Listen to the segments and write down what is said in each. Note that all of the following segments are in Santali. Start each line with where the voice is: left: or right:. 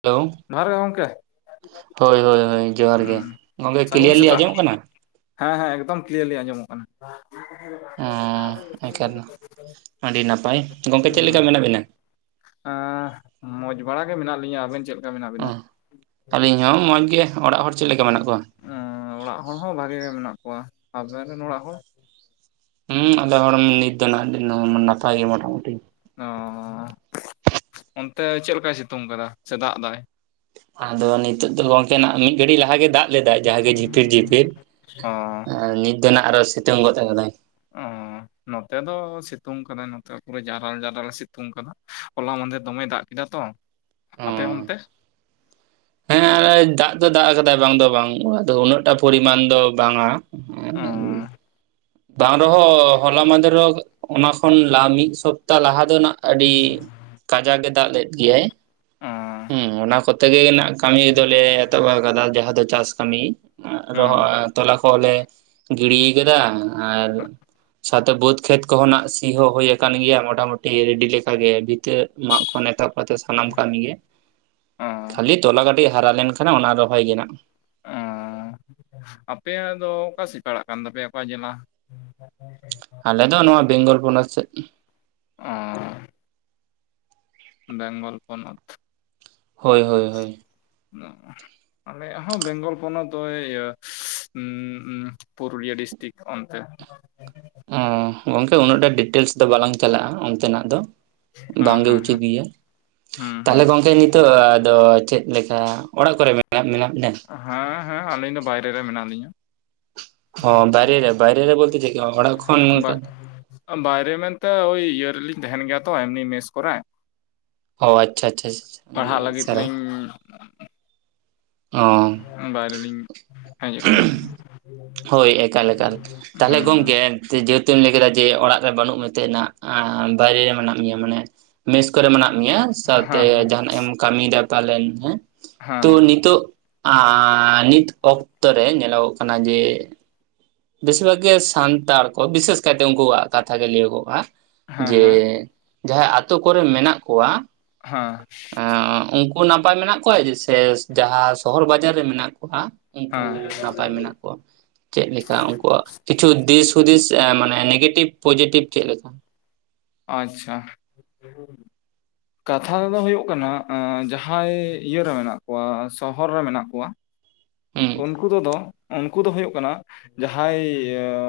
right: ᱦᱮᱞᱳ
left: ᱦᱟᱨ ᱜᱮ ᱜᱚᱝᱠᱮ
right: ᱦᱳᱭ ᱦᱳᱭ ᱦᱳᱭ ᱡᱚᱦᱟᱨ ᱜᱮ ᱜᱚᱢᱠᱮ
left: ᱥᱟᱹᱜᱩᱱ
right: ᱠᱞᱤᱭᱟᱨᱞᱤ
left: ᱥᱮᱛᱟᱜ
right: ᱟᱸᱡᱚᱢᱚᱜ ᱠᱟᱱᱟ
left: ᱦᱮᱸ ᱦᱮᱸ ᱮᱠᱫᱚᱢ ᱠᱞᱤᱭᱟᱨᱞᱤ ᱟᱡᱚᱢᱚᱜ ᱠᱟᱱᱟ
right: ᱚᱸ ᱮᱱᱠᱷᱟᱱ ᱟᱹᱰᱤ ᱱᱟᱯᱟᱭ ᱜᱚᱢᱠᱮ ᱪᱮᱫ ᱞᱮᱠᱟ ᱢᱮᱱᱟᱜ ᱵᱤᱱᱟ
left: ᱟᱸᱻᱟᱸ ᱢᱚᱡᱽ ᱵᱟᱲᱟ ᱜᱮ ᱢᱮᱱᱟᱜ ᱞᱤᱧᱟᱹ ᱟᱵᱮᱱ ᱪᱮᱫ ᱞᱮᱠᱟ ᱢᱮᱱᱟᱜ ᱵᱮᱱᱟ
right: ᱚ ᱟᱹᱞᱤᱧ ᱦᱚᱸ ᱢᱚᱡᱽ ᱜᱮ ᱚᱲᱟᱜ ᱦᱚᱲ ᱪᱮᱫ ᱞᱮᱠᱟ ᱢᱮᱱᱟᱜ ᱠᱚᱣᱟ
left: ᱚᱸᱻᱚᱸ ᱚᱲᱟᱜ ᱦᱚᱲ ᱦᱚᱸ ᱵᱷᱟᱜᱮ ᱜᱮ ᱢᱮᱱᱟᱜ ᱠᱚᱣᱟ ᱟᱵᱮᱱ ᱨᱮᱱ ᱚᱲᱟᱜ ᱦᱚᱲ
right: ᱦᱩᱸ ᱟᱫᱚ [unintelligible] ᱞᱮᱭᱮᱫ ᱛᱟᱦᱮᱱᱟ ᱱᱟᱯᱟᱭ ᱢᱚᱴᱟ ᱢᱩᱴᱤ
left: ᱚᱸ ᱚᱱᱛᱮ ᱪᱮᱫ ᱞᱮᱠᱟᱭ ᱥᱤᱛᱩᱝ ᱠᱟᱫᱟ ᱥᱮ ᱫᱟᱜ ᱫᱟᱭ
right: ᱟᱫᱚ ᱱᱤᱛᱚᱜ ᱫᱚ ᱜᱚᱝᱠᱮ ᱱᱟᱜ ᱢᱤᱫ ᱜᱷᱟᱹᱲᱤ ᱞᱟᱦᱟ ᱜᱮ ᱫᱟᱜ ᱞᱮᱫᱟᱭ ᱡᱟᱦᱟᱸ ᱜᱮ ᱡᱷᱤᱯᱤᱨ ᱡᱷᱤᱯᱤᱨ
left: ᱚ
right: ᱱᱤᱛ ᱫᱚ ᱱᱟᱜ ᱟᱨᱦᱚ ᱥᱤᱛᱩᱝ ᱜᱚᱫ ᱠᱟᱫᱟᱭ
left: ᱚᱸ ᱱᱚᱛᱮ ᱫᱚ ᱥᱤᱛᱩᱝ ᱠᱟᱫᱟᱭ ᱱᱚᱛᱮ ᱯᱩᱨᱟᱹ ᱡᱟᱨᱟᱞ ᱡᱟᱨᱟᱞᱮ ᱥᱤᱛᱩᱝ ᱠᱟᱫᱟ ᱦᱚᱞᱟ ᱢᱟᱫᱷᱮᱨ ᱫᱚᱢᱮ ᱫᱟᱜ ᱠᱮᱫᱟ ᱛᱚ ᱟᱯᱮ ᱚᱱᱛᱮ
right: ᱦᱮᱸ ᱫᱟᱜ ᱫᱚ ᱫᱟᱜ ᱠᱟᱫᱟᱭ ᱵᱟᱝ ᱫᱚ ᱵᱟᱝ ᱟᱫᱚ ᱩᱱᱟᱹᱜ ᱴᱟ ᱯᱚᱨᱤᱢᱟᱱ ᱫᱚ ᱵᱟᱝ ᱟ
left: ᱚ
right: ᱵᱟᱝ ᱨᱮᱦᱚᱸ ᱦᱚᱞᱟ ᱢᱟᱸᱫᱷᱮᱨ ᱦᱚᱸ ᱚᱱᱟ ᱠᱷᱚᱱ ᱞᱟ ᱢᱤᱫ ᱥᱚᱯ ᱛᱟ ᱞᱟᱦᱟ ᱫᱚ ᱱᱟᱜ ᱟᱹᱰᱤ ᱠᱟᱡᱟᱠ ᱜᱮ ᱫᱟᱜ ᱞᱮᱫ ᱜᱮᱭᱟᱭ
left: ᱚ
right: ᱦᱮᱸ ᱚᱱᱟ ᱠᱚᱛ ᱛᱮᱜᱮ ᱱᱟᱜ ᱠᱟᱹᱢᱤ ᱫᱚᱞᱮ ᱮᱛᱚᱦᱚᱵ ᱠᱟᱫᱟ ᱡᱟᱦᱟᱸ ᱫᱚ ᱪᱟᱥ ᱠᱟᱹᱢᱤ
left: ᱦᱩᱸ
right: ᱨᱚᱦᱚᱭ ᱛᱚᱞᱟ ᱠᱚᱞᱮ ᱜᱤᱲᱤ ᱠᱟᱫᱟ ᱟᱨ ᱱᱟᱛᱮ ᱵᱟᱹᱫᱽ ᱠᱷᱮᱛ ᱠᱚᱦᱚᱸ ᱱᱟᱜ ᱥᱤ ᱦᱚᱸ ᱦᱩᱭ ᱠᱟᱱ ᱜᱮᱭᱟ ᱢᱚᱴᱟ ᱢᱩᱴᱤ ᱨᱮᱰᱤ ᱞᱮᱠᱟᱜᱮ ᱵᱷᱤᱛᱟᱹ ᱢᱟᱜ ᱠᱷᱚᱱ ᱮᱛᱚᱦᱚᱵ ᱱᱚᱛᱮ ᱥᱟᱱᱟᱢ ᱠᱟᱹᱢᱤ ᱜᱮ
left: ᱚ
right: ᱠᱷᱟᱹᱞᱤ ᱛᱚᱞᱟ ᱠᱟᱹᱴᱤᱡ ᱦᱟᱨᱟ ᱞᱮᱱ ᱠᱷᱟᱱ ᱚᱱᱟ ᱨᱚᱦᱚᱭ ᱜᱮ ᱱᱟᱜ
left: ᱚᱸ ᱟᱯᱮᱭᱟᱜ ᱫᱚ ᱚᱠᱟ ᱥᱮ ᱯᱟᱲᱟᱜ ᱠᱟᱱ ᱛᱟᱯᱮᱭᱟ ᱚᱠᱟ ᱡᱮᱞᱟ
right: ᱟᱞᱮ ᱫᱚ ᱱᱚᱣᱟ ᱵᱮᱝᱜᱚᱞ ᱯᱚᱱᱚᱛ ᱥᱮᱫ
left: ᱚᱸ ᱵᱮᱝᱜᱚᱞ ᱯᱚᱱᱚᱛ
right: ᱦᱳᱭ ᱦᱳᱭ ᱦᱳᱭ
left: ᱟᱞᱮᱭᱟᱜ ᱦᱚᱸ ᱵᱮᱝᱜᱚᱞ ᱯᱚᱱᱚᱛ ᱤᱭᱟᱹ ᱦᱩᱸ ᱯᱩᱨᱩᱞᱤᱭᱟᱹ ᱰᱤᱥᱴᱤᱠ ᱚᱱᱛᱮ
right: ᱚᱸ ᱜᱚᱝᱠᱮ ᱩᱱᱟᱹᱜ ᱴᱟ ᱰᱤᱴᱮᱞᱥ ᱫᱚ ᱵᱟᱞᱟᱝ ᱪᱟᱞᱟᱜᱼᱟ ᱚᱱᱛᱮ ᱱᱟᱜ ᱫᱚ
left: ᱦᱮᱸ
right: ᱵᱟᱝ ᱜᱮ
left: ᱦᱮᱸ
right: ᱩᱪᱤᱛ
left: ᱦᱮᱸ
right: ᱜᱮᱭᱟ
left: ᱦᱩᱸ
right: ᱛᱟᱦᱚᱞᱮ
left: ᱦᱩᱸ
right: ᱜᱚᱝᱠᱮ ᱱᱤᱛᱚᱜ ᱟᱫᱚ ᱪᱮᱫ ᱞᱮᱠᱟ ᱚᱲᱟᱜ ᱠᱚᱨᱮ ᱢᱮᱱᱟᱜ ᱵᱤᱱᱟ
left: ᱦᱮᱸ ᱦᱮᱸ ᱟᱹᱞᱤᱧ ᱫᱚ ᱵᱟᱭᱨᱮ ᱨᱮ ᱢᱮᱱᱟᱜ ᱞᱤᱧᱟ
right: ᱚᱸ ᱵᱟᱭ ᱨᱮ ᱵᱟᱭ ᱨᱮ ᱵᱚᱞᱛᱮ ᱪᱮᱫᱠᱟ ᱚᱲᱟᱜ ᱠᱷᱚᱱ
left: ᱵᱟᱭᱨᱮ ᱢᱮᱱᱛᱮ ᱳᱭ ᱤᱭᱟᱹ ᱨᱮᱞᱤᱧ ᱛᱟᱸᱦᱮᱱ ᱜᱮᱭᱟ ᱛᱚ ᱮᱢᱱᱤ ᱢᱮᱥ ᱠᱚᱨᱮ
right: ᱚ ᱟᱪᱪᱷᱟ ᱟᱪᱪᱷᱟ [unintelligible]
left: ᱦᱩᱸ
right: ᱦᱚᱸ
left: ᱵᱟᱭᱨᱮ ᱞᱤᱧ ᱦᱮᱡ ᱟᱠᱟᱱᱟ
right: ᱦᱳᱭ ᱮᱠᱟᱞ ᱮᱠᱟᱞ ᱛᱟᱦᱞᱮ
left: ᱦᱩᱸ
right: ᱜᱚᱝᱠᱮ ᱡᱮᱦᱮᱛᱩ ᱞᱟᱹᱭ ᱠᱮᱫᱟ ᱡᱮ ᱚᱲᱟᱜ ᱨᱮ ᱵᱟᱹᱱᱩᱜ ᱢᱮᱛᱮ ᱱᱟᱜ ᱵᱟᱭᱨᱮ ᱨᱮ ᱢᱮᱱᱟᱜ ᱢᱮᱭᱟ ᱢᱟᱱᱮ ᱢᱮᱥ ᱠᱚᱨᱮ ᱢᱮᱱᱟᱜ ᱢᱮᱭᱟ ᱥᱟᱶᱛᱮ
left: ᱦᱮᱸ ᱦᱮᱸ
right: ᱡᱟᱸᱦᱟᱱᱟᱜ ᱮᱢ ᱠᱟᱹᱢᱤᱭ ᱫᱟ ᱯᱟᱞᱮᱱ ᱦᱮᱸ ᱛᱳ ᱱᱤ
left: ᱦᱮᱸ
right: ᱱᱤᱛᱚᱜ ᱟᱸ ᱱᱤᱛ ᱚᱠᱛᱚ ᱨᱮ ᱧᱮᱞᱚ ᱜᱚᱜ ᱠᱟᱱᱟ ᱡᱮ ᱵᱮᱥᱤᱨ ᱵᱷᱟᱜ ᱜᱮ ᱥᱟᱱᱛᱟᱲ ᱠᱚ ᱵᱤᱥᱮᱥ ᱠᱟᱭᱛᱮ ᱩᱱᱠᱩᱣᱟᱜ ᱠᱟᱛᱷᱟ ᱜᱮ ᱞᱟᱹᱭᱚᱜᱚᱜᱼᱟ ᱡᱮ
left: ᱦᱮᱸ
right: ᱡᱟᱦᱟᱸᱭ ᱟᱛᱳ ᱠᱚᱨᱮ ᱢᱮᱱᱟᱜ ᱠᱚᱣᱟ
left: ᱦᱮᱸ
right: ᱩᱱᱠᱩ ᱱᱟᱯᱟᱭ ᱢᱮᱱᱟᱜ ᱠᱚᱣᱟ ᱡᱮ ᱥᱮ ᱡᱟᱦᱟᱸ ᱥᱚᱦᱚᱨ ᱵᱟᱡᱟᱨ ᱨᱮ ᱢᱮᱱᱟᱜ ᱠᱚᱣᱟ ᱩᱱᱠᱩ
left: ᱦᱮᱸ ᱦᱮᱸ
right: ᱱᱟᱯᱟᱭ ᱢᱮᱱᱟᱜ ᱠᱚᱣᱟ ᱪᱮᱫ ᱞᱮᱠᱟ ᱩᱱᱠᱩᱣᱟᱜ ᱠᱤᱪᱷᱩ ᱫᱤᱥ ᱦᱩᱫᱤᱥ ᱢᱟᱱᱮ ᱱᱮᱜᱮᱴᱤᱵᱷ ᱯᱚᱡᱮᱴᱤᱵᱷ ᱪᱮᱫ ᱞᱮᱠᱟ
left: ᱟᱪᱪᱷᱟ [unintelligible] ᱠᱟᱛᱷᱟ ᱫᱚ ᱦᱩᱭᱩᱜ ᱠᱟᱱᱟ ᱡᱟᱦᱟᱭ ᱤᱭᱟᱹᱨᱮ ᱢᱮᱱᱟᱜ ᱠᱚᱣᱟ ᱥᱚᱦᱚᱨ ᱨᱮ ᱢᱮᱱᱟᱜ ᱠᱚᱣᱟ
right: ᱦᱩᱸ
left: ᱩᱱᱠᱩ ᱠᱚᱫᱚ ᱩᱱᱠᱩ ᱫᱚ ᱦᱩᱭᱩᱜ ᱠᱟᱱᱟ ᱡᱟᱦᱟᱸᱭ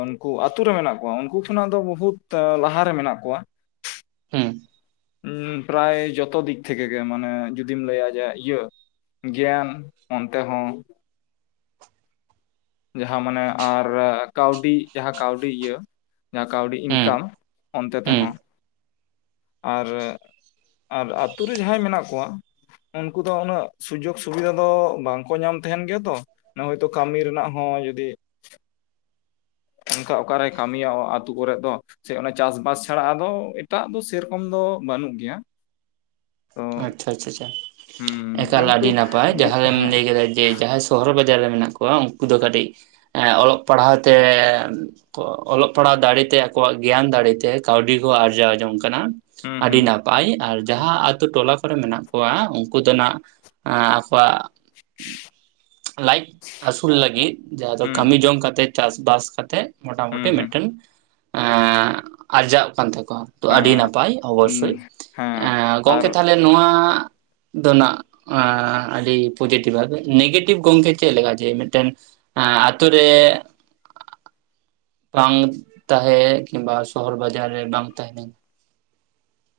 left: ᱩᱱᱠᱩ ᱟᱹᱛᱩ ᱨᱮ ᱢᱮᱱᱟᱜ ᱠᱚᱣᱟ ᱩᱱᱠᱩ ᱠᱷᱚᱱᱟᱜ ᱫᱚ ᱵᱚᱦᱩᱛ ᱞᱟᱦᱟ ᱨᱮ ᱢᱮᱱᱟᱜ ᱠᱚᱣᱟ
right: ᱦᱩᱸ
left: ᱩᱸ ᱯᱨᱟᱭ ᱡᱚᱛᱚ ᱫᱤᱠ ᱛᱷᱮᱠᱮ ᱜᱮ ᱢᱟᱱᱮ ᱡᱩᱫᱤᱢ ᱞᱟᱹᱭᱟ ᱡᱮ ᱤᱭᱟᱹ ᱜᱮᱭᱟᱱ ᱚᱱᱛᱮ ᱦᱚᱸ ᱡᱟᱦᱟᱸ ᱢᱟᱱᱮ ᱟᱨ ᱠᱟᱹᱣᱰᱤ ᱡᱟᱦᱟᱸ ᱠᱟᱹᱣᱰᱤ ᱤᱭᱟᱹ ᱡᱟᱦᱟᱸ ᱠᱟᱹᱣᱰᱤ
right: ᱦᱩᱸ
left: ᱤᱱᱠᱟᱢ ᱚᱱᱛᱮ
right: ᱦᱩᱸ
left: ᱛᱮᱦᱚᱸ ᱟᱨ ᱟᱨ ᱟᱹᱛᱩ ᱨᱮ ᱡᱟᱸᱦᱟᱭ ᱢᱮᱱᱟᱜ ᱠᱚᱣᱟ ᱩᱱᱠᱩ ᱫᱚ ᱩᱱᱟᱹᱜ ᱥᱩᱡᱳᱜ ᱥᱩᱵᱤᱫᱷᱟ ᱫᱚ ᱵᱟᱝ ᱠᱚ ᱧᱟᱢ ᱛᱟᱸᱦᱮᱱ ᱜᱮᱭᱟ ᱛᱚ ᱱᱚᱜᱼᱚᱭ ᱛᱚ ᱠᱟᱹᱢᱤ ᱨᱮᱱᱟᱜ ᱦᱚᱸ ᱡᱩᱫᱤ ᱚᱝᱠᱟ ᱚᱠᱟᱨᱮ ᱠᱟᱹᱢᱤᱭᱟ ᱟᱹᱛᱩ ᱠᱚᱨᱮᱜ ᱫᱚ ᱥᱮ ᱚᱱᱟ ᱪᱟᱥᱵᱟᱥ ᱪᱷᱟᱲᱟ ᱟᱫᱚ ᱮᱴᱟᱜ ᱫᱚ ᱥᱮᱨᱚᱠᱚᱢ ᱫᱚ ᱵᱟᱹᱱᱩᱜ ᱜᱮᱭᱟ ᱛᱚ
right: ᱟᱪᱪᱷᱟ ᱪᱷᱟ ᱪᱷᱟ
left: ᱦᱩᱸ
right: ᱮᱠᱟᱞ
left: ᱠᱤᱱᱛᱩ
right: ᱟᱹᱰᱤ ᱱᱟᱯᱟᱭ
left: ᱡᱩ
right: ᱡᱟᱦᱟ ᱜᱮᱢ
left: ᱦᱮᱸ
right: ᱞᱟᱹᱭ ᱠᱮᱫᱟ ᱡᱮ ᱥᱚᱦᱚᱨ ᱵᱟᱡᱟᱨ ᱨᱮ ᱢᱮᱱᱟᱜ ᱠᱚᱣᱟ ᱩᱱᱠᱩ ᱫᱚ ᱠᱟᱹᱴᱤᱡ ᱚᱞᱚᱜ ᱯᱟᱲᱦᱟᱣ ᱛᱮ ᱠᱚ ᱚᱞᱚᱜ ᱯᱟᱲᱦᱟᱣ ᱫᱟᱲᱮᱛᱮ ᱟᱠᱚᱣᱟᱜ ᱜᱮᱭᱟᱱ ᱫᱟᱲᱮᱛᱮ ᱠᱟᱹᱣᱰᱤ ᱠᱚ ᱟᱨᱡᱟᱣ ᱡᱚᱝ ᱠᱟᱱᱟ
left: ᱦᱩᱸ
right: ᱟᱰᱤ
left: ᱦᱩᱸ
right: ᱱᱟᱯᱟᱭ ᱟᱨ ᱡᱟᱦᱟ ᱟᱛᱩ ᱴᱚᱞᱟ ᱠᱚᱨᱮ ᱢᱮᱱᱟᱜ ᱠᱚᱣᱟ ᱩᱱᱠᱩ ᱫᱚ ᱱᱟᱜ ᱟᱠᱚᱣᱟᱜ ᱞᱟᱭᱤᱯ ᱟᱹᱥᱩᱞ ᱞᱟᱹᱜᱤᱫ ᱡᱟᱦᱟ ᱫᱚ
left: ᱦᱩᱸ
right: ᱠᱟᱹᱢᱤ ᱡᱚᱝ ᱠᱟᱛᱮᱜ ᱪᱟᱥᱵᱟᱥ ᱠᱟᱛᱮᱜ ᱢᱚᱴᱟᱢᱩᱴᱤ
left: ᱦᱩᱸ ᱦᱩᱸ
right: ᱢᱤᱫᱴᱟᱹᱱ ᱟᱨᱡᱟᱜ ᱠᱟᱱ ᱛᱟᱠᱚᱣᱟ ᱛᱚ ᱟᱹᱰᱤ
left: ᱦᱮᱸ
right: ᱱᱟᱯᱟᱭ
left: ᱩᱸ
right: ᱚᱵᱚᱥᱥᱳᱭ ᱮ
left: ᱦᱮᱸ ᱟᱨ
right: ᱜᱚᱝᱠᱮ ᱛᱟᱦᱞᱮ ᱱᱚᱣᱟ ᱫᱚ ᱱᱟᱜ ᱟᱹᱰᱤ ᱯᱚᱡᱮᱴᱤᱵ ᱱᱮᱜᱮᱴᱤᱵᱷ ᱜᱚᱝᱠᱮ ᱪᱮᱫ ᱞᱮᱠᱟ ᱡᱮ ᱢᱤᱫᱴᱟᱹᱱ ᱮᱸ ᱟᱛᱩ ᱨᱮ ᱵᱟᱝ ᱛᱟᱦᱮ ᱠᱤᱝᱵᱟ ᱥᱚᱦᱚᱨ ᱵᱟᱡᱟᱨ ᱨᱮ ᱵᱟᱢ ᱛᱟᱦᱮᱸ ᱞᱮᱝ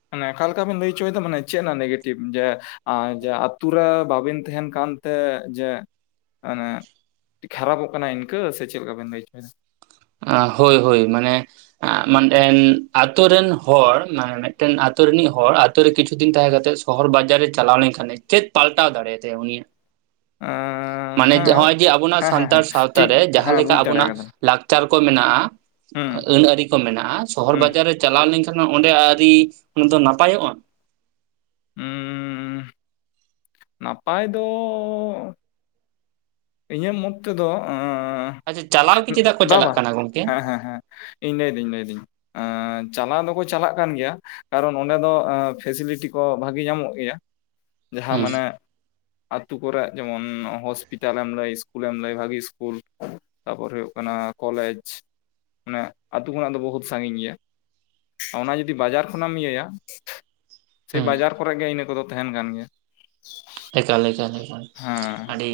left: ᱢᱟᱱᱮ ᱟᱠᱟᱞᱮᱠᱟ ᱵᱤᱱ ᱞᱟᱹᱭ ᱚᱪᱚᱭᱮᱫᱟ ᱢᱟᱱᱮ ᱪᱮᱫ ᱱᱟᱜ ᱱᱮᱜᱮᱴᱤᱵᱷ ᱡᱮ ᱟᱨ ᱡᱮ ᱟᱛᱩ ᱨᱮ ᱵᱟᱵᱤᱱ ᱛᱟᱦᱮᱸᱱ ᱠᱟᱱᱛᱮ ᱡᱮ ᱢᱟᱱᱮ ᱠᱷᱟᱨᱟᱯᱚᱜ ᱠᱟᱱᱟ ᱤᱱᱠᱟᱹ ᱥᱮ ᱪᱮᱫ ᱞᱮᱠᱟ ᱵᱮᱱ ᱞᱟᱹᱭ ᱪᱚᱟ ᱫᱟ
right: ᱦᱳᱭ ᱦᱳᱭ ᱢᱟᱱᱮ ᱟ ᱢᱟᱱᱮᱱ ᱟᱛᱳ ᱨᱮᱱ ᱦᱚᱲ ᱢᱟᱱᱮ ᱢᱤᱫᱴᱟᱝ ᱟᱛᱩ ᱨᱤᱱᱤᱡ ᱦᱚᱲ ᱟᱛᱚ ᱨᱮ ᱠᱤᱪᱷᱩ ᱫᱤᱱ ᱛᱟᱦᱮᱸ ᱠᱟᱛᱮᱜ ᱥᱚᱦᱚᱨ ᱵᱟᱡᱟᱨᱮ ᱪᱟᱞᱟᱣ ᱞᱮᱱᱠᱷᱟᱱᱮ ᱪᱮᱫ ᱯᱟᱞᱴᱟᱣ ᱫᱟᱲᱮᱭᱟ ᱛᱟᱭᱟ ᱩᱱᱤᱭᱟᱜ
left: ᱮᱸ
right: ᱢᱟᱱᱮ
left: ᱦᱮᱸ
right: ᱱᱚᱜᱼᱚᱭ ᱡᱮ ᱟᱵᱚᱱᱟᱜ
left: ᱦᱮᱸ ᱦᱮᱸ
right: ᱥᱟᱱᱛᱟᱲ
left: ᱦᱮᱸ
right: ᱥᱟᱶᱛᱟ
left: ᱴᱷᱤᱠ
right: ᱨᱮ ᱡᱟᱦᱟ
left: ᱦᱮᱸ
right: ᱞᱮᱠᱟ
left: ᱵᱩᱡᱽ ᱫᱟᱲᱮ
right: ᱟᱵᱚᱱᱟᱜ
left: ᱠᱟᱫᱟ
right: ᱞᱟᱠᱪᱟᱨ ᱠᱚ ᱢᱮᱱᱟᱜᱼᱟ
left: ᱦᱩᱸ
right: ᱟᱹᱱᱟᱹᱨᱤ ᱠᱚ ᱢᱮᱱᱟᱜᱼᱟ ᱥᱚᱦᱚᱨ
left: ᱦᱩᱸ
right: ᱵᱟᱡᱟᱨ ᱨᱮ ᱪᱟᱞᱟᱣ ᱞᱮᱱᱠᱷᱟᱱ ᱚᱸᱰᱮ ᱟᱹᱨᱤ ᱫᱚ ᱱᱟᱯᱟᱭᱚᱜᱼᱟ
left: ᱩᱸᱻ ᱱᱟᱯᱟᱭ ᱫᱚ ᱤᱧᱟᱜ ᱢᱚᱛ ᱛᱮᱫᱚ
right: ᱟᱪᱪᱷᱟ ᱪᱟᱞᱟᱣ ᱜᱮ ᱪᱮᱫᱟᱜ ᱠᱚ
left: ᱵᱟᱼᱵᱟ
right: ᱪᱟᱞᱟᱜ ᱠᱟᱱᱟ ᱜᱚᱝᱠᱮ
left: ᱦᱮᱸ ᱦᱮᱸ ᱦᱮᱸ ᱤᱧ ᱞᱟᱹᱭ ᱫᱟᱹᱧ ᱞᱟᱹᱭ ᱫᱟᱹᱧ ᱪᱟᱞᱟᱣ ᱫᱚᱠᱚ ᱪᱟᱞᱟᱜ ᱠᱟᱱ ᱜᱮᱭᱟ ᱠᱟᱨᱚᱱ ᱚᱸᱰᱮ ᱫᱚ ᱯᱷᱮᱥᱤᱞᱤᱴᱤ ᱠᱚ ᱵᱷᱟᱹᱜᱤ ᱧᱟᱢᱚᱜ ᱜᱮᱭᱟ ᱡᱟᱦᱟ
right: ᱦᱩᱸ
left: ᱢᱟᱱᱮ ᱟᱹᱛᱩ ᱠᱚᱨᱮᱜ ᱡᱮᱢᱚᱱ ᱦᱚᱥᱯᱤᱴᱟᱞ [unintelligible] ᱞᱟᱹᱭ ᱤᱥᱠᱩᱞᱮᱢ ᱞᱟᱹᱭ ᱵᱷᱟᱜᱤ ᱤᱥᱠᱩᱞ ᱛᱟᱯᱚᱨ ᱦᱩᱭᱩᱜ ᱠᱟᱱᱟ ᱠᱚᱞᱮᱡᱽ ᱢᱟᱱᱮ ᱟᱹᱛᱩ ᱠᱷᱚᱱᱟᱜ ᱫᱚ ᱵᱚᱦᱩᱛ ᱥᱟᱸᱜᱤᱧ ᱜᱮᱭᱟ ᱚᱱᱟ ᱡᱩᱫᱤ ᱵᱟᱡᱟᱨ ᱠᱷᱚᱱᱟᱜᱢ ᱤᱭᱟᱹᱭᱟ ᱥᱮ
right: ᱦᱩᱸ
left: ᱵᱟᱡᱟᱨ ᱠᱚᱨᱮ ᱜᱮ ᱤᱱᱟᱹ ᱠᱚᱫᱚ ᱛᱟᱦᱮᱸᱱ ᱠᱟᱱ ᱜᱮᱭᱟ
right: ᱮᱠᱟᱞ ᱮᱠᱟᱞ ᱮᱠᱟᱞ
left: ᱦᱮᱸ
right: ᱟᱹᱰᱤ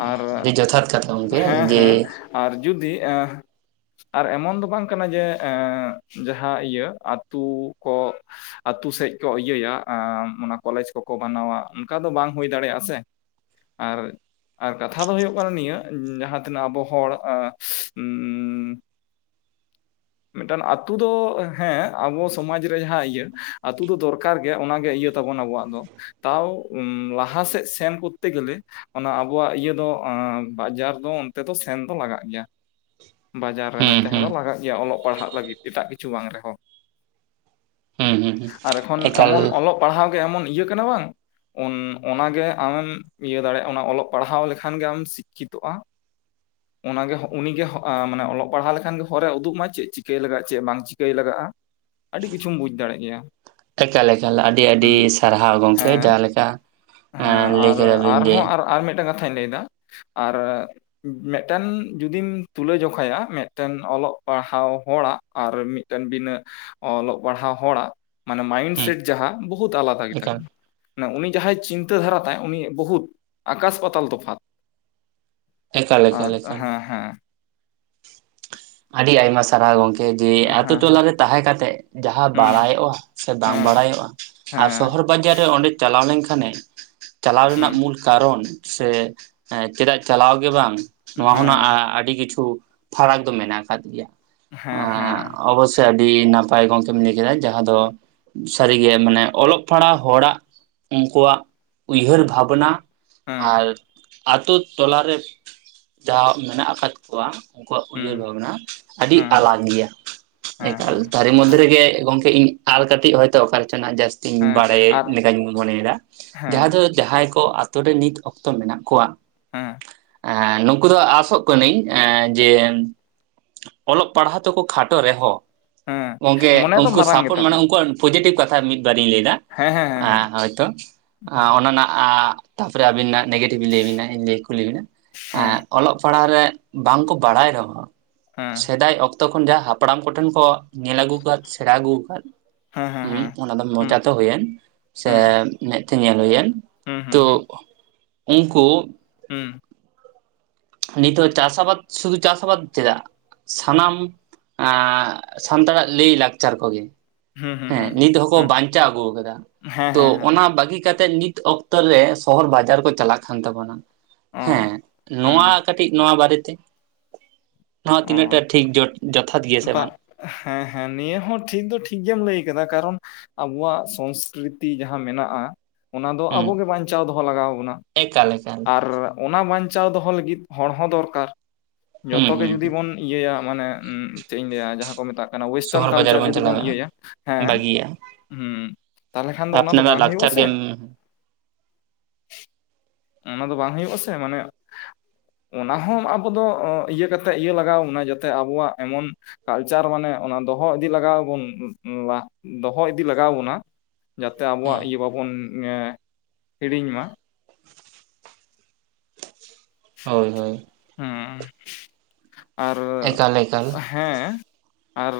left: ᱟᱨ
right: ᱟᱹᱰᱤ ᱡᱚᱛᱷᱟᱛ ᱠᱟᱛᱷᱟ ᱜᱚᱝᱠᱮ
left: ᱦᱮᱸ
right: ᱡᱮ
left: ᱦᱮᱸ ᱟᱨ ᱡᱩᱫᱤ ᱟᱨ ᱮᱢᱚᱱ ᱫᱚ ᱵᱟᱝ ᱠᱟᱱᱟ ᱡᱮ ᱡᱟᱦᱟ ᱤᱭᱟᱹ ᱟᱛᱩ ᱠᱚ ᱟᱛᱩ ᱥᱮᱜ ᱠᱚ ᱤᱭᱟᱹᱭᱟ ᱮ ᱚᱱᱟ ᱠᱚᱞᱮᱡᱽ ᱠᱚᱠᱚ ᱵᱮᱟᱱᱟᱣᱟ ᱚᱝᱠᱟ ᱫᱚ ᱵᱟᱝ ᱦᱩᱭ ᱫᱟᱲᱮᱭᱟᱜᱼᱟ ᱥᱮ ᱟᱨ ᱟᱨ ᱠᱟᱛᱷᱟ ᱫᱚ ᱦᱩᱭᱩᱜ ᱠᱟᱱᱟ ᱱᱤᱭᱟᱹ ᱡᱟᱦᱟᱸ ᱛᱤᱱᱟᱹᱜ ᱟᱵᱚ ᱦᱚᱲ ᱩᱸ [unintelligible] ᱢᱤᱫᱴᱟᱱ ᱟᱛᱩ ᱫᱚ ᱦᱮᱸ ᱟᱵᱚ ᱥᱚᱢᱟᱡ ᱨᱮ ᱡᱟᱦᱟ ᱤᱭᱟᱹ ᱟᱛᱩ ᱫᱚ ᱫᱚᱨᱠᱟᱨ ᱜᱮ ᱚᱱᱟᱜᱮ ᱤᱭᱟᱹ ᱛᱟᱵᱚᱱ ᱟᱵᱚᱣᱟᱜ ᱫᱚ ᱛᱟᱣ ᱞᱟᱦᱟ ᱥᱮᱫ ᱥᱮᱱ ᱠᱚᱨᱛᱮ ᱜᱮᱞᱮ ᱚᱱᱟ [unintelligible] ᱟᱵᱚᱣᱟᱜ ᱤᱭᱟᱹ ᱫᱚ ᱵᱟᱡᱟᱨ ᱫᱚ ᱚᱱᱛᱮ ᱫᱚ ᱥᱮᱱ ᱫᱚ ᱞᱟᱜᱟᱜ ᱜᱮᱭᱟ ᱵᱟᱡᱟᱨ ᱨᱮᱫᱚ
right: ᱦᱩᱸ
left: ᱛᱟᱦᱮ
right: ᱦᱩᱸ
left: ᱫᱚ ᱞᱟᱜᱟᱜ ᱜᱮᱭᱟ ᱚᱞᱚᱜ ᱯᱟᱲᱦᱟᱜ ᱞᱟᱹᱜᱤᱫ ᱮᱴᱟᱜ ᱠᱤᱪᱷᱩ ᱵᱟᱝ ᱨᱮᱦᱚᱸ
right: ᱦᱩᱸ ᱦᱩᱸ ᱦᱩᱸ
left: ᱟᱨ ᱮᱠᱷᱚᱱ
right: ᱮᱠᱟᱞ
left: ᱮᱢᱚᱱ ᱚᱞᱚᱜ ᱯᱟᱲᱦᱟᱣ ᱜᱮ ᱮᱢᱚᱱ ᱤᱭᱟᱹ ᱠᱟᱱᱟ ᱵᱟᱝ ᱚᱱ ᱚᱱᱟᱜᱮ ᱟᱢᱮᱢ ᱤᱭᱟᱹ ᱫᱟᱲᱮᱭᱟᱜᱼᱟ ᱚᱱᱟ ᱚᱞᱚᱜ ᱯᱟᱲ ᱯᱟᱲᱦᱟᱣ ᱞᱮᱠᱷᱟᱱ ᱜᱮ ᱟᱢ ᱥᱤᱠᱠᱷᱤᱛᱚᱜᱼᱟ ᱚᱱᱟᱜᱮ ᱩᱱᱤᱜᱮ ᱢᱟᱱᱮ ᱚᱞᱚᱜ ᱯᱟᱲᱦᱟᱣ ᱞᱮᱠᱷᱟᱱ ᱜᱮ ᱦᱚᱨᱮ ᱩᱫᱩᱜ ᱢᱟ ᱪᱮᱜ ᱪᱤᱠᱟᱹᱭ ᱞᱟᱜᱟᱜ ᱪᱮᱜ ᱵᱟᱝ ᱪᱤᱠᱟᱹᱭ ᱞᱟᱜᱟᱜᱼᱟ ᱟᱹᱰᱤ ᱠᱤᱪᱷᱩᱢ ᱵᱩᱡᱽ ᱫᱟᱲᱮᱜ ᱜᱮᱭᱟ
right: ᱮᱠᱟᱞ ᱮᱠᱟᱞ ᱟᱹᱰᱤ ᱟᱹᱰᱤ
left: ᱦᱩᱸ
right: ᱥᱟᱨᱦᱟᱣ ᱜᱚᱝᱠᱮ
left: ᱦᱮᱸ
right: ᱡᱟᱦᱟ ᱞᱮᱠᱟ
left: ᱦᱮᱸ
right: ᱞᱟᱹᱭ
left: ᱟᱨ
right: ᱠᱮᱫᱟᱵᱤᱱ ᱡᱮ
left: ᱟᱨᱦᱚᱸ ᱟᱨ ᱟᱨ ᱢᱤᱫᱴᱮᱱ ᱠᱟᱛᱷᱟᱧ ᱞᱟᱹᱭ ᱮᱫᱟ ᱟᱨ ᱢᱤᱫᱴᱮᱱ ᱡᱩᱫᱤᱢ ᱛᱩᱞᱟᱹᱡᱚᱠᱷᱟᱭᱟ ᱢᱤᱫᱴᱮᱱ ᱚᱞᱚᱜ ᱯᱟᱲᱦᱟᱣ ᱦᱚᱲᱟᱜ ᱟᱨ ᱢᱤᱫ ᱴᱮᱱ ᱵᱤᱱᱟᱹ ᱚᱞᱚᱜ ᱯᱟᱲᱦᱟᱣ ᱦᱚᱲᱟᱜ ᱢᱟᱱᱮ ᱢᱟᱭᱤᱱᱰ
right: ᱦᱩᱸ
left: ᱥᱮᱴ ᱡᱟᱦᱟᱸ ᱵᱚᱦᱩᱛ ᱟᱞᱟᱫᱟ
right: ᱮᱠᱟᱞ
left: [unintelligible] ᱩᱱᱤ ᱡᱟᱦᱟᱸᱭ ᱪᱤᱱᱛᱟᱹ ᱫᱷᱟᱨᱟ ᱛᱟᱭ ᱩᱱᱤ ᱵᱚᱦᱩᱛ ᱟᱠᱟᱥ ᱯᱟᱛ ᱛᱟᱞ ᱛᱚᱯᱷᱟᱛ
right: ᱮᱠᱟᱞ
left: ᱟᱨ
right: ᱮᱠᱟᱞ ᱮᱠᱟᱞ
left: ᱦᱮᱸ ᱦᱮᱸ
right: ᱟᱹᱰᱤ ᱟᱭᱢᱟ ᱥᱟᱨᱦᱟᱣ ᱜᱚᱝᱠᱮ ᱡᱮ
left: ᱦᱮᱸ
right: ᱟᱛᱳ
left: ᱦᱮᱸ
right: ᱴᱚᱞᱟᱨᱮ ᱛᱟᱦᱮᱸ ᱠᱟᱛᱮᱫ ᱡᱟᱦᱟᱸ
left: ᱦᱩᱸ
right: ᱵᱟᱲᱟᱭᱚᱜ ᱚ ᱥᱮ ᱵᱟᱝ
left: ᱦᱮᱸ
right: ᱵᱟᱲᱟᱭᱚᱜᱼᱟ ᱟᱨ
left: ᱦᱮᱸ
right: ᱥᱚᱦᱚᱨ ᱵᱟᱡᱟᱨ ᱨᱮ ᱚᱸᱰᱮ ᱪᱟᱞᱟᱣ ᱞᱮᱱᱠᱷᱟᱱᱮ ᱪᱟᱞᱟᱣ ᱨᱮᱱᱟᱜ
left: ᱦᱩᱸ
right: ᱢᱩᱞ ᱠᱟᱨᱚᱱ ᱥᱮ ᱪᱮᱫᱟᱜ ᱪᱟᱞᱟᱣ ᱜᱮ ᱵᱟᱝ ᱱᱚᱣᱟ ᱦᱚᱱᱟᱜ
left: ᱦᱮᱸ
right: ᱟᱹᱰᱤ ᱠᱤᱪᱷᱩ ᱯᱷᱟᱨᱟᱠ ᱫᱚ ᱢᱮᱱᱟᱜ ᱟᱠᱟᱫ ᱜᱮᱭᱟ ᱮ
left: ᱦᱮᱸ ᱦᱮᱸ
right: ᱚᱵᱚᱥᱭ ᱟᱹᱰᱤ ᱱᱟᱯᱟᱭ ᱜᱚᱝᱠᱮᱢ ᱞᱟᱹᱭ ᱠᱮᱫᱟ ᱡᱟᱦᱟᱸ ᱫᱚ ᱥᱟᱹᱨᱤᱜᱮ ᱢᱟᱱᱮ ᱚᱞᱚᱜ ᱯᱟᱲᱦᱟᱜ ᱦᱚᱲᱟᱜ ᱩᱱᱠᱩᱣᱟᱜ ᱩᱭᱦᱟᱹᱨ ᱵᱷᱟᱵᱽᱱᱟ
left: ᱦᱮᱸ
right: ᱟᱨ ᱟᱛᱳ ᱴᱚᱞᱟ ᱨᱮ ᱡᱟᱦᱟᱸ ᱢᱮᱱᱟᱜ ᱟᱠᱟᱫ ᱠᱚᱣᱟ ᱩᱱᱠᱩᱣᱟᱜ
left: ᱦᱩᱸ
right: ᱩᱭᱦᱟᱹᱨ ᱵᱷᱟᱵᱽᱱᱟ ᱟᱹᱰᱤ
left: ᱦᱮᱸ
right: ᱟᱞᱟᱜ ᱜᱮᱭᱟ᱾ ᱮᱠᱟᱞ
left: ᱦᱮᱸ
right: ᱛᱟᱹᱨᱤ ᱢᱚᱫᱽᱫᱷᱮ ᱨᱮᱜᱮ ᱜᱚᱝᱠᱮ ᱤ [unintelligible] ᱠᱟᱹᱴᱤᱡ ᱦᱚᱭᱛᱳ [unintelligible] ᱡᱟᱹᱥ [unintelligible] ᱤᱧ
left: ᱦᱮᱸ
right: ᱵᱟᱲᱟᱭ
left: ᱟᱨ
right: ᱞᱮᱠᱟᱧ ᱢᱚᱱᱮᱭᱮᱫᱟ ᱡᱟᱦᱟᱸ
left: ᱦᱮᱸ
right: ᱫᱚ ᱡᱟᱦᱟᱸᱭ ᱠᱚ ᱟᱛᱳ ᱨᱮ ᱱᱤᱛ ᱚᱠᱛᱚ ᱢᱮᱱᱟᱜ ᱠᱚᱣᱟ
left: ᱦᱮᱸ
right: ᱮ ᱱᱩᱠᱩ ᱫᱚ ᱟᱥᱚᱜ ᱠᱟᱹᱱᱟᱹᱧ ᱮᱸ- ᱡᱮ ᱚᱞᱚᱜ ᱯᱟᱲᱦᱟᱣ ᱛᱮᱠᱚ ᱠᱷᱟᱴᱚ ᱨᱮᱦᱚᱸ
left: ᱦᱮᱸ
right: ᱜᱚᱝᱠᱮ
left: ᱢᱚᱱᱮ ᱫᱚ
right: ᱩᱱᱠᱩ
left: ᱢᱟᱨᱟᱝ
right: ᱥᱟᱯᱳᱚᱴ
left: ᱜᱮᱛᱟ ᱠᱚᱣᱟ
right: ᱢᱟᱱᱮ ᱩᱱᱠᱩᱣᱟᱜ [inaudible] ᱯᱚᱡᱮᱴᱤᱵᱽ ᱠᱟᱛᱷᱟ ᱢᱤᱫ ᱵᱟᱨᱤᱧ ᱞᱟᱹᱭ ᱮᱫᱟ
left: ᱦᱮᱸ ᱦᱮᱸ ᱦᱮᱸ
right: ᱮ
left: ᱦᱮᱸ
right: ᱦᱚᱳᱭᱛᱚ ᱚᱱᱟ ᱱᱟᱜ ᱛᱟᱯᱚᱨᱮ ᱟᱵᱤᱱᱟᱜ ᱱᱮᱜᱮᱴᱤᱵᱷᱧ ᱞᱟᱹᱭ ᱟᱵᱤᱱᱟ ᱤᱧ ᱞᱟᱹᱭ ᱠᱩᱞᱤ ᱵᱮᱤᱱᱟ
left: ᱦᱮᱸ
right: ᱚᱞᱚᱜ ᱯᱟᱲᱦᱟᱜ ᱨᱮ ᱵᱟᱝ ᱠᱚ ᱵᱟᱲᱟᱭ ᱨᱮᱦᱚᱸ ᱥᱮᱫᱟᱭ ᱚᱠᱛᱚ ᱠᱷᱚᱱ ᱡᱟᱦᱟᱸ ᱦᱟᱯᱲᱟᱢ ᱠᱚᱴᱷᱮᱱ ᱠᱚ ᱧᱮᱞ ᱟᱹᱜᱩ ᱟᱠᱟᱫ ᱥᱮᱲᱟ ᱟᱹᱜᱩ ᱟᱠᱟᱫ
left: ᱦᱮᱸ ᱦᱮᱸ ᱦᱮᱸ
right: [unintelligible] ᱚᱱᱟ ᱫᱚ
left: ᱦᱮᱸ
right: ᱢᱚᱪᱟᱛᱮ ᱦᱩᱭᱮᱱ ᱥᱮ ᱢᱮᱫᱛᱮ ᱧᱮᱞ ᱦᱩᱭᱮᱱ
left: ᱦᱩᱸ ᱦᱩᱸ
right: ᱛᱳ
left: ᱦᱩᱸ ᱦᱩᱸ ᱦᱩᱸ
right: ᱩᱱᱠᱩ
left: ᱦᱩᱸ
right: ᱱᱤᱛᱚᱜ ᱪᱟᱥ ᱟᱵᱟᱫ ᱥᱩᱫᱷᱩ ᱪᱟᱥ ᱟᱵᱟᱫ ᱪᱮᱫᱟᱜ ᱥᱟᱱᱟᱢ ᱮᱸ ᱥᱟᱱᱛᱟᱲᱟᱜ ᱞᱟᱹᱭ ᱞᱟᱠᱪᱟᱨ ᱠᱚᱜᱮ᱾
left: ᱦᱩᱸ ᱦᱩᱸ
right: ᱦᱮᱸ
left: ᱦᱩᱸ
right: ᱱᱤᱛ ᱦᱚᱸᱠᱚ
left: ᱦᱩᱸ
right: ᱵᱟᱧᱪᱟᱣ ᱟᱹᱜᱩ ᱟᱠᱟᱫᱟ
left: ᱦᱮᱸ
right: ᱛᱚ
left: ᱦᱮᱸ ᱦᱮᱸ
right: ᱚᱱᱟ ᱵᱟᱹᱜᱤ ᱠᱟᱛᱮ ᱱᱤᱛ ᱚᱠᱛᱚ ᱨᱮ ᱥᱚᱦᱚᱨ ᱵᱟᱡᱟᱨ ᱠᱚ ᱪᱟᱞᱟᱜ ᱠᱟᱱ ᱛᱟᱵᱚᱱᱟ
left: ᱚ
right: ᱦᱮᱸ ᱱᱚᱣᱟ
left: ᱦᱩᱸ
right: ᱠᱟᱹᱴᱤᱡ ᱱᱚᱣᱟ ᱵᱟᱨᱮᱛᱮ ᱱᱚᱣᱟ ᱛᱤᱱᱟᱹᱜ ᱴᱟ
left: ᱚ
right: ᱴᱷᱤᱠ ᱡᱚ ᱡᱚᱛᱷᱟᱛ ᱜᱮᱭᱟ ᱥᱮ
left: ᱵᱟᱜ
right: ᱵᱟᱝ
left: ᱦᱮᱸ ᱦᱮᱸ ᱱᱤᱭᱟᱹ ᱦᱚᱸ ᱴᱷᱤᱠ ᱫᱚ ᱴᱷᱤᱠ ᱜᱮᱢ ᱞᱟᱹᱭ ᱟᱠᱟᱫᱟ ᱠᱟᱨᱚᱱ ᱟᱵᱚᱣᱟᱜ ᱥᱚᱸ ᱥᱠᱨᱤᱛᱤ ᱡᱟᱦᱟᱸ ᱢᱮᱱᱟᱜᱼᱟ ᱚᱱᱟ ᱫᱚ
right: ᱦᱩᱸ
left: ᱟᱵᱚ ᱜᱮ ᱵᱟᱧᱪᱟᱣ ᱫᱚᱦᱚ ᱞᱟᱜᱟᱣ ᱟᱵᱚᱱᱟ
right: ᱮᱠᱟᱞ ᱮᱠᱟᱞ
left: ᱟᱨ ᱚᱱᱟ ᱵᱟᱧᱪᱟᱣ ᱫᱚᱦᱚ ᱞᱟᱹᱜᱤᱫ ᱦᱚᱲ ᱦᱚᱸ ᱫᱚᱨᱠᱟᱨ ᱡᱚᱛᱚ
right: ᱦᱩᱸ
left: ᱜᱮ
right: ᱦᱩᱸ
left: ᱡᱩᱫᱤ ᱵᱚᱱ ᱤᱭᱟᱹᱭᱟ ᱢᱟᱱᱮ ᱩᱢ ᱪᱮᱫ ᱤᱧ ᱞᱟᱹᱭᱟ ᱡᱟᱦᱟᱸ ᱠᱚ ᱢᱮᱛᱟᱜ [unintelligible] ᱳᱭᱮᱥᱴᱟᱨᱱ
right: ᱥᱚᱦᱚᱨ ᱵᱟᱡᱟᱨ
left: ᱠᱟᱞᱪᱟᱨ ᱡᱩᱫᱤ ᱵᱚᱱ
right: ᱪᱟᱞᱟᱜᱼᱟ
left: ᱤᱭᱟᱹᱭᱟ ᱦᱮᱸ
right: ᱵᱟᱹᱜᱤᱭᱟ
left: ᱦᱩᱢ ᱛᱟᱞᱦᱮ ᱠᱷᱟᱱ ᱫᱚ ᱚᱱᱟ ᱫᱚ
right: ᱟᱯᱱᱟᱨᱟᱜ
left: ᱵᱟᱝ ᱦᱳᱭᱳᱜ-ᱟ
right: ᱞᱟᱠᱪᱟᱨ
left: ᱥᱮ
right: ᱜᱮᱢ
left: ᱚᱱᱟ ᱫᱚ ᱵᱟᱝ ᱦᱳᱭᱳᱜᱼᱟ ᱥᱮ ᱢᱟᱱᱮ ᱚᱱᱟᱦᱚ ᱟᱵᱚ ᱫᱚ ᱤᱭᱟᱹ ᱠᱟᱛᱮ ᱤᱭᱟᱹ ᱞᱟᱜᱟᱣ ᱟᱵᱚᱱᱟ ᱡᱟᱛᱮ ᱟᱵᱚᱣᱟᱜ ᱮᱢᱚᱱ ᱠᱟᱞᱪᱟᱨ ᱢᱟᱱᱮ ᱚᱱᱟ ᱫᱚᱦᱚ ᱤᱫᱤ ᱞᱟᱜᱟᱣᱟᱵᱚᱱ ᱫᱚᱦᱚ ᱤᱫᱤ ᱞᱟᱜᱟᱣ ᱵᱚᱱᱟ ᱡᱟᱛᱮ ᱟᱵᱚᱣᱟᱜ
right: ᱦᱮᱸ
left: ᱤᱭᱟᱹ ᱵᱟᱵᱚᱱ ᱮ ᱦᱤᱲᱤᱧ ᱢᱟ᱾
right: ᱦᱳᱭ ᱦᱳᱭ᱾
left: ᱦᱩᱸ ᱟᱨ
right: ᱮᱠᱟᱞ ᱮᱠᱟᱞ
left: ᱦᱮᱸ ᱟᱨ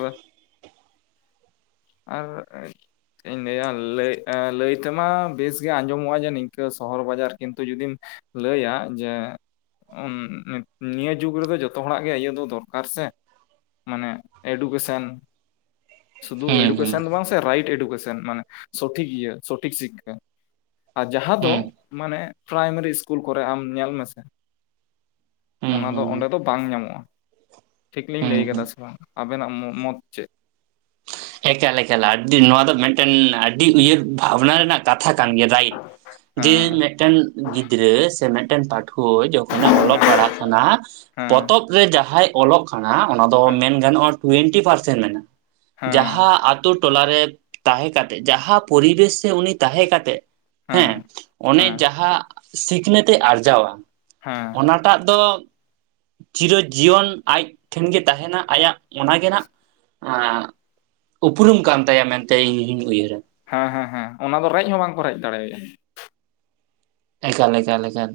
left: ᱟᱨ ᱪᱮᱫ ᱤᱧ ᱞᱟᱹᱭᱟ ᱞᱟᱹᱭ ᱞᱟᱹᱭ ᱛᱮᱢᱟ ᱵᱮᱥᱜᱮ ᱟᱸᱡᱚᱢᱚᱜᱼᱟ ᱡᱟᱱᱤᱡ ᱱᱤᱝᱠᱟᱹ ᱥᱚᱦᱚᱨ ᱵᱟᱡᱟᱨ ᱠᱤᱱᱛᱩ ᱡᱩᱫᱤᱢ ᱞᱟᱹᱭᱟ ᱡᱮ ᱱᱤᱭᱟᱹ ᱡᱩᱜᱽ ᱨᱮᱫᱚ ᱡᱚᱛᱚ ᱦᱚᱲᱟᱜ ᱜᱮ ᱤᱭᱟᱹ ᱫᱚ ᱫᱚᱨᱠᱟᱨ ᱥᱮ ᱢᱟᱱᱮ ᱮᱰᱩᱠᱮᱥᱮᱱ ᱥᱩᱫᱷᱩ ᱮᱰᱩ
right: ᱦᱩᱸ ᱦᱩᱸ
left: ᱵᱟᱝ ᱥᱮ ᱨᱟᱭᱤᱴ ᱮᱰᱩᱠᱮᱥᱚᱱ ᱢᱟᱱᱮ ᱥᱚᱴᱷᱤᱠ ᱤᱭᱟᱹ ᱥᱚᱴᱷᱤᱠ ᱥᱤᱠᱷᱟ᱾ ᱟᱨ ᱡᱟᱦᱟᱸ ᱫᱚ
right: ᱦᱩᱸ
left: ᱢᱟᱱᱮ ᱯᱨᱟᱭᱢᱟᱨᱤ ᱤᱥᱠᱩᱞ ᱠᱚᱨᱮ ᱟᱢ ᱧᱮᱞ ᱢᱮᱥᱮ
right: ᱦᱩᱸ
left: ᱚᱱᱟ ᱫᱚ
right: ᱦᱩᱸ
left: ᱚᱸᱰᱮ ᱫᱚ ᱵᱟᱝ ᱧᱟᱢᱚᱜᱼᱟ ᱴᱷᱤᱠ ᱞᱤᱧ
right: ᱦᱩᱸ
left: ᱞᱟᱹᱭ
right: ᱦᱩᱸ
left: ᱠᱟᱫᱟ ᱥᱮ ᱵᱟᱝ ᱟᱵᱮᱱᱟᱜ ᱢᱚ ᱢᱚᱛ ᱪᱮᱫ
right: ᱮᱠᱟᱞ ᱮᱠᱟᱞ ᱟᱹᱰᱤ ᱱᱚᱣᱟ ᱫᱚ ᱢᱤᱫᱴᱮᱱ ᱟᱹᱰᱤ ᱩᱭᱦᱟᱹᱨ ᱵᱷᱟᱵᱽᱱᱟ ᱨᱮᱱᱟᱜ ᱠᱟᱛᱷᱟ ᱠᱟᱱ ᱜᱮᱭᱟ ᱨᱟᱭᱤᱴ ᱡᱮ
left: ᱦᱮᱸ
right: ᱢᱤᱫᱴᱮᱱ ᱜᱤᱫᱽᱨᱟᱹ ᱥᱮ ᱢᱤᱫᱴᱮᱱ ᱯᱟᱴ ᱦᱚᱭ ᱡᱚᱠᱷᱚᱱᱮ ᱚᱞᱚᱜ ᱯᱟᱲᱦᱟᱜ ᱠᱟᱱᱟ
left: ᱦᱮᱸ
right: ᱯᱚᱛᱚᱵ ᱨᱮ ᱡᱟᱦᱟᱸᱭ ᱚᱞᱚᱜ ᱠᱟᱱᱟ ᱚᱱᱟ ᱫᱚ
left: ᱦᱮᱸ
right: ᱢᱮᱱ ᱜᱟᱱᱚᱜᱼᱟ ᱴᱩᱭᱮᱱᱴᱤ ᱯᱟᱨᱥᱮᱱ ᱢᱮᱱᱟᱜᱼᱟ
left: ᱦᱮᱸ ᱦᱮᱸ
right: ᱡᱟᱦᱟᱸ ᱟᱛᱳ ᱴᱚᱞᱟᱨᱮ ᱛᱟᱦᱮᱸ ᱠᱟᱛᱮᱜ ᱡᱟᱦᱟᱸ ᱯᱚᱨᱤᱵᱮᱥ ᱨᱮ ᱩᱱᱤ ᱛᱟᱦᱮᱸ ᱠᱟᱛᱮᱜ ᱦᱮᱸ ᱚᱱᱮ ᱡᱟᱦᱟᱸ ᱥᱤᱠᱷᱱᱟᱹᱛ ᱮ ᱟᱨᱡᱟᱣᱟ
left: ᱦᱮᱸ
right: ᱚᱱᱟ ᱴᱟᱜ ᱫᱚ ᱪᱤᱨᱚ ᱡᱤᱭᱚᱱ ᱟᱡ ᱴᱷᱮᱱ ᱜᱮ ᱛᱟᱦᱮᱱᱟ ᱟᱭᱟᱜ ᱚᱱᱟᱜᱮ ᱦᱟᱸᱜ ᱩᱯᱨᱩᱢ ᱠᱟᱱ ᱛᱟᱭᱟ ᱢᱮᱱᱛᱮ ᱤᱧ ᱤᱧ ᱩᱭᱦᱟᱹᱨᱟ
left: ᱦᱮᱸ ᱦᱮᱸ ᱦᱮᱸ ᱚᱱᱟ ᱫᱚ ᱨᱮᱡ ᱦᱚᱸ ᱵᱟᱝ ᱠᱚ ᱨᱮᱡ ᱫᱟᱲᱮᱭᱟᱭᱟ
right: ᱮᱠᱟᱞ ᱮᱠᱟᱞ ᱮᱠᱟᱞ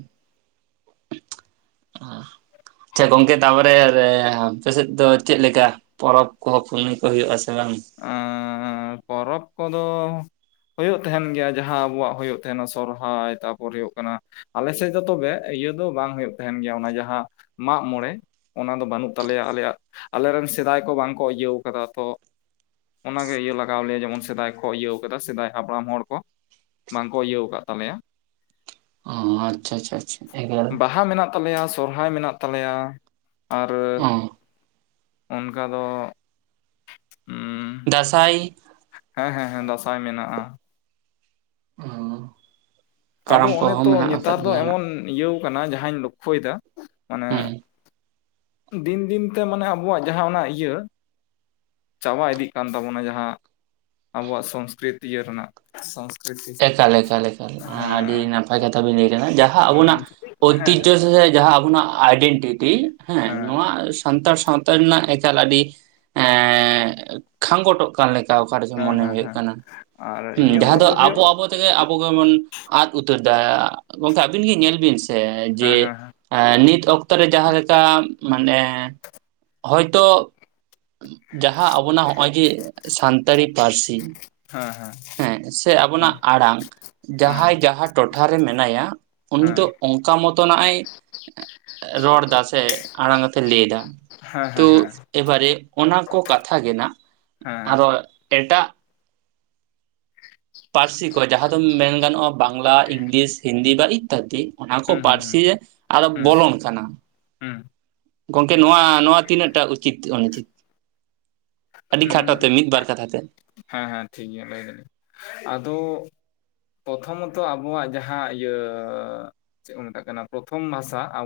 left: [inaudible]
right: ᱟᱪ ᱪᱷᱟ ᱜᱚᱝᱠᱮ ᱛᱟᱯᱚᱨᱮ ᱟᱯᱮ ᱥᱮᱫ ᱫᱚ ᱪᱮᱫ ᱞᱮᱠᱟ ᱯᱚᱨᱚᱵᱽ ᱠᱚ ᱯᱩᱱᱟᱹᱭ ᱠᱚ ᱦᱩᱭᱩᱜ ᱟᱥᱮ ᱵᱟᱝ
left: ᱚᱸᱻ ᱯᱚᱨᱚᱵᱽ ᱠᱚ ᱫᱚ ᱦᱩᱭᱩᱜ ᱛᱟᱦᱮᱱ ᱜᱮᱭᱟ ᱡᱟᱦᱟᱸ ᱟᱵᱚᱣᱟᱜ ᱦᱩᱭᱩᱜ ᱛᱟᱦᱮᱱᱟ ᱥᱚᱨᱦᱟᱭ ᱛᱟᱯᱚᱨ ᱦᱩᱭᱩᱜ ᱠᱟᱱᱟ ᱟᱞᱮ ᱥᱮᱫ ᱫᱚ ᱛᱚᱵᱮ ᱤᱭᱟᱹ ᱫᱚ ᱵᱟᱝ ᱦᱩᱭᱩᱜ ᱛᱟᱦᱮᱱ ᱜᱮᱭᱟ ᱚᱱᱟ ᱡᱟᱦᱟᱸ ᱢᱟᱜ ᱢᱚᱬᱮ ᱚᱱᱟ ᱫᱚ ᱵᱟᱹᱱᱩᱜ ᱛᱟᱞᱮᱭᱟ ᱟᱞᱮᱭᱟᱜ ᱟᱞᱮᱨᱮᱱ ᱥᱮᱫᱟᱭ ᱠᱚ ᱵᱟᱝ ᱠᱚ ᱤᱭᱟᱹᱣ ᱠᱟᱫᱟ ᱛᱚ ᱚᱱᱟᱜᱮ ᱤᱭᱟᱹ ᱞᱟᱜᱟᱣ ᱞᱮᱭᱟ ᱡᱮᱢᱚᱱ ᱥᱮᱫᱟᱭ ᱠᱚ ᱤᱭᱟᱹᱣ ᱠᱟᱫᱟ ᱥᱮᱫᱟᱭ ᱦᱟᱯᱲᱟᱢ ᱦᱚᱲ ᱠᱚ ᱵᱟᱝᱠᱚ ᱤᱭᱟᱹᱣ ᱟᱠᱟᱫ ᱛᱟᱞᱮᱭᱟ
right: ᱚ ᱟᱪᱷᱟ ᱟᱪᱷᱟ ᱟᱪᱷᱟ ᱮᱜᱮᱨ
left: ᱵᱟᱦᱟ ᱢᱮᱱᱟᱜ ᱛᱟᱞᱮᱭᱟ ᱥᱚᱨᱦᱟᱭ ᱢᱮᱱᱟᱜ ᱛᱟᱞᱮᱭᱟ ᱟᱨ
right: ᱚ
left: ᱚᱱᱠᱟ ᱫᱚ ᱩᱸ
right: ᱫᱟᱸᱥᱟᱭ
left: ᱦᱮᱸ ᱦᱮᱸ ᱦᱮᱸ ᱫᱟᱸᱥᱟᱭ ᱢᱮᱱᱟᱜᱼᱟ
right: [inaudible]
left: ᱟᱫᱚ
right: ᱠᱟᱨᱟᱢ
left: ᱚᱱᱮ
right: ᱠᱚᱦᱚᱸ
left: ᱛᱚ
right: ᱢᱮᱱᱟᱜ ᱟᱠᱟᱫ
left: ᱱᱮᱛᱟᱨ ᱫᱚ
right: ᱜᱮᱭᱟ ᱱᱟᱜ
left: ᱮᱢᱚᱱ ᱤᱭᱟᱹᱣ ᱠᱟᱱᱟ ᱡᱟᱦᱟᱸᱧ ᱞᱚᱠᱷᱚᱭᱮᱫᱟ ᱢᱟᱱᱮ
right: ᱦᱩᱸ
left: ᱫᱤᱱ ᱫᱤᱱ ᱛᱮ ᱢᱟᱱᱮ ᱟᱵᱚᱣᱟᱜ ᱡᱟᱦᱟᱸ ᱚᱱᱟ ᱤᱭᱟᱹ ᱪᱟᱵᱟ ᱤᱫᱤᱜ ᱠᱟᱱ ᱛᱟᱵᱚᱱᱟ ᱡᱟᱦᱟᱸ ᱟᱵᱚᱣᱟᱜ ᱥᱚᱝᱥᱠᱤᱨᱤᱛ ᱤᱭᱟᱹ ᱨᱮᱱᱟᱜ ᱥᱚᱝᱥᱠᱤᱨᱤᱛᱤ
right: ᱮᱠᱟᱞ ᱮᱠᱟᱞ ᱮᱠᱟᱞ ᱟᱹᱰᱤ ᱱᱟᱯᱟᱭ ᱠᱟᱛᱷᱟ ᱵᱤᱱ ᱞᱟᱹᱭ ᱠᱟᱱᱫᱟ ᱡᱟᱦᱟᱸ ᱟᱵᱚᱱᱟᱜ
left: ᱦᱮᱸ ᱦᱮᱸ
right: ᱚᱭᱛᱤᱡᱚ ᱥᱮ ᱥᱮ ᱡᱟᱦᱟᱸ ᱟᱵᱚᱱᱟᱜ ᱟᱭᱰᱮᱱᱴᱤᱴᱤ ᱦᱮᱸ ᱱᱚᱣᱟ ᱥᱟᱱᱛᱟᱲ ᱥᱟᱶᱛᱟ ᱨᱮᱱᱟᱜ ᱮᱠᱟᱞ ᱟᱹᱰᱤ ᱮ ᱠᱷᱟᱸᱜᱚᱴᱚᱜ ᱠᱟᱱ ᱞᱮᱠᱟ ᱚᱠᱟ ᱨᱮᱪᱚ
left: ᱦᱮᱸ
right: ᱢᱚᱱᱮ
left: ᱦᱮᱸ
right: ᱦᱩᱭᱩᱜ
left: ᱦᱮᱸ
right: ᱠᱟᱱᱟ
left: ᱟᱨ ᱤᱧᱟᱹᱜ
right: ᱡᱟᱦᱟᱸ
left: ᱢᱚᱛ
right: ᱫᱚ ᱟᱵᱚ [inaudible]
left: ᱦᱩᱭᱩᱜ
right: ᱟᱵᱚ ᱛᱮᱜᱮ ᱟᱵᱚ ᱜᱮᱵᱚᱱ ᱟᱫ ᱩᱛᱟᱹᱨ ᱫᱟ ᱜᱚᱢᱠᱮ ᱟᱹᱵᱤᱱ ᱜᱮ ᱧᱮᱞ ᱵᱤᱱ ᱥᱮ ᱡᱮ
left: ᱦᱮᱸ ᱦᱮᱸ
right: ᱮ ᱱᱤᱛ ᱚᱠᱛᱚ ᱨᱮ ᱡᱟᱦᱟ ᱞᱮᱠᱟ ᱢᱟᱱᱮ ᱦᱚᱭᱛᱚ ᱡᱟᱦᱟᱸ ᱟᱵᱚᱱᱟᱜ ᱱᱚᱜᱼᱚᱭ ᱡᱮ ᱥᱟᱱᱛᱟᱲᱤ ᱯᱟᱹᱨᱥᱤ ᱦᱮᱸ ᱥᱮ
left: ᱦᱮᱸ
right: ᱟᱵᱚᱱᱟᱜ ᱟᱲᱟᱝ ᱡᱟᱦᱟᱸᱭ
left: ᱦᱮᱸ
right: ᱡᱟᱦᱟᱸ ᱴᱚᱴᱷᱟᱨᱮ ᱢᱮᱱᱟᱭᱟ ᱩᱱᱤ ᱫᱚ ᱚᱱᱠᱟ ᱢᱚᱛᱚᱱᱟᱜ ᱮ ᱨᱚᱲᱫᱟ ᱥᱮ ᱟᱲᱟᱝ ᱟᱛᱮ ᱞᱟᱹᱭ ᱮᱫᱟ
left: ᱦᱮᱸ ᱦᱮᱸ ᱦᱮᱸ
right: ᱮᱵᱟᱨᱮ ᱚᱱᱟ ᱠᱚ ᱠᱟᱛᱷᱟ ᱜᱮ ᱱᱟᱜ
left: ᱦᱮᱸ
right: ᱟᱨᱚ ᱮᱴᱟᱜ ᱯᱟᱹᱨᱥᱤ ᱠᱚ ᱡᱟᱦᱟᱸ ᱫᱚ ᱢᱮᱱ ᱜᱟᱱᱚᱜᱼᱟ ᱵᱟᱝᱞᱟ ᱤᱝᱞᱤᱥ ᱦᱤᱱᱫᱤ ᱵᱟ [inaudible] [inaudible] ᱚᱱᱟ ᱠᱚ
left: ᱦᱩᱸ ᱦᱩᱸ ᱦᱩᱸ
right: ᱯᱟᱹᱨᱥᱤ ᱨᱮ ᱟᱨᱚᱢ
left: ᱦᱩᱸ
right: ᱵᱚᱞᱚᱱ ᱠᱟᱱᱟ
left: ᱦᱩᱸ
right: ᱜᱚᱝᱠᱮ ᱱᱚᱣᱟ ᱱᱚᱣᱟ ᱛᱤᱱᱟᱹᱜ ᱴᱟ ᱩᱪᱤᱛ ᱚᱱᱤ ᱪᱤᱛ ᱟᱹᱰᱤ ᱠᱷᱟᱴᱚ ᱛᱮ
left: ᱦᱩᱸ
right: ᱢᱤᱫ ᱵᱟᱨ ᱠᱟᱛᱷᱟ ᱛᱮ᱾
left: ᱦᱮᱸ ᱦᱮᱸ ᱴᱷᱤᱠ ᱜᱤᱭᱟ ᱞᱟᱹᱭ ᱫᱟᱹᱞᱤᱧ ᱟᱫᱚ ᱯᱚᱛᱷᱚᱢᱚᱛᱚ ᱟᱵᱚᱣᱟᱜ ᱡᱟᱦᱟᱸ ᱤᱭᱟᱹ ᱪᱮᱜ ᱠᱚ ᱢᱮᱛᱟᱜ ᱠᱟᱱᱟ ᱯᱚᱛᱷᱚᱢ ᱵᱷᱟᱥᱟ ᱟᱵᱚᱣᱟᱜ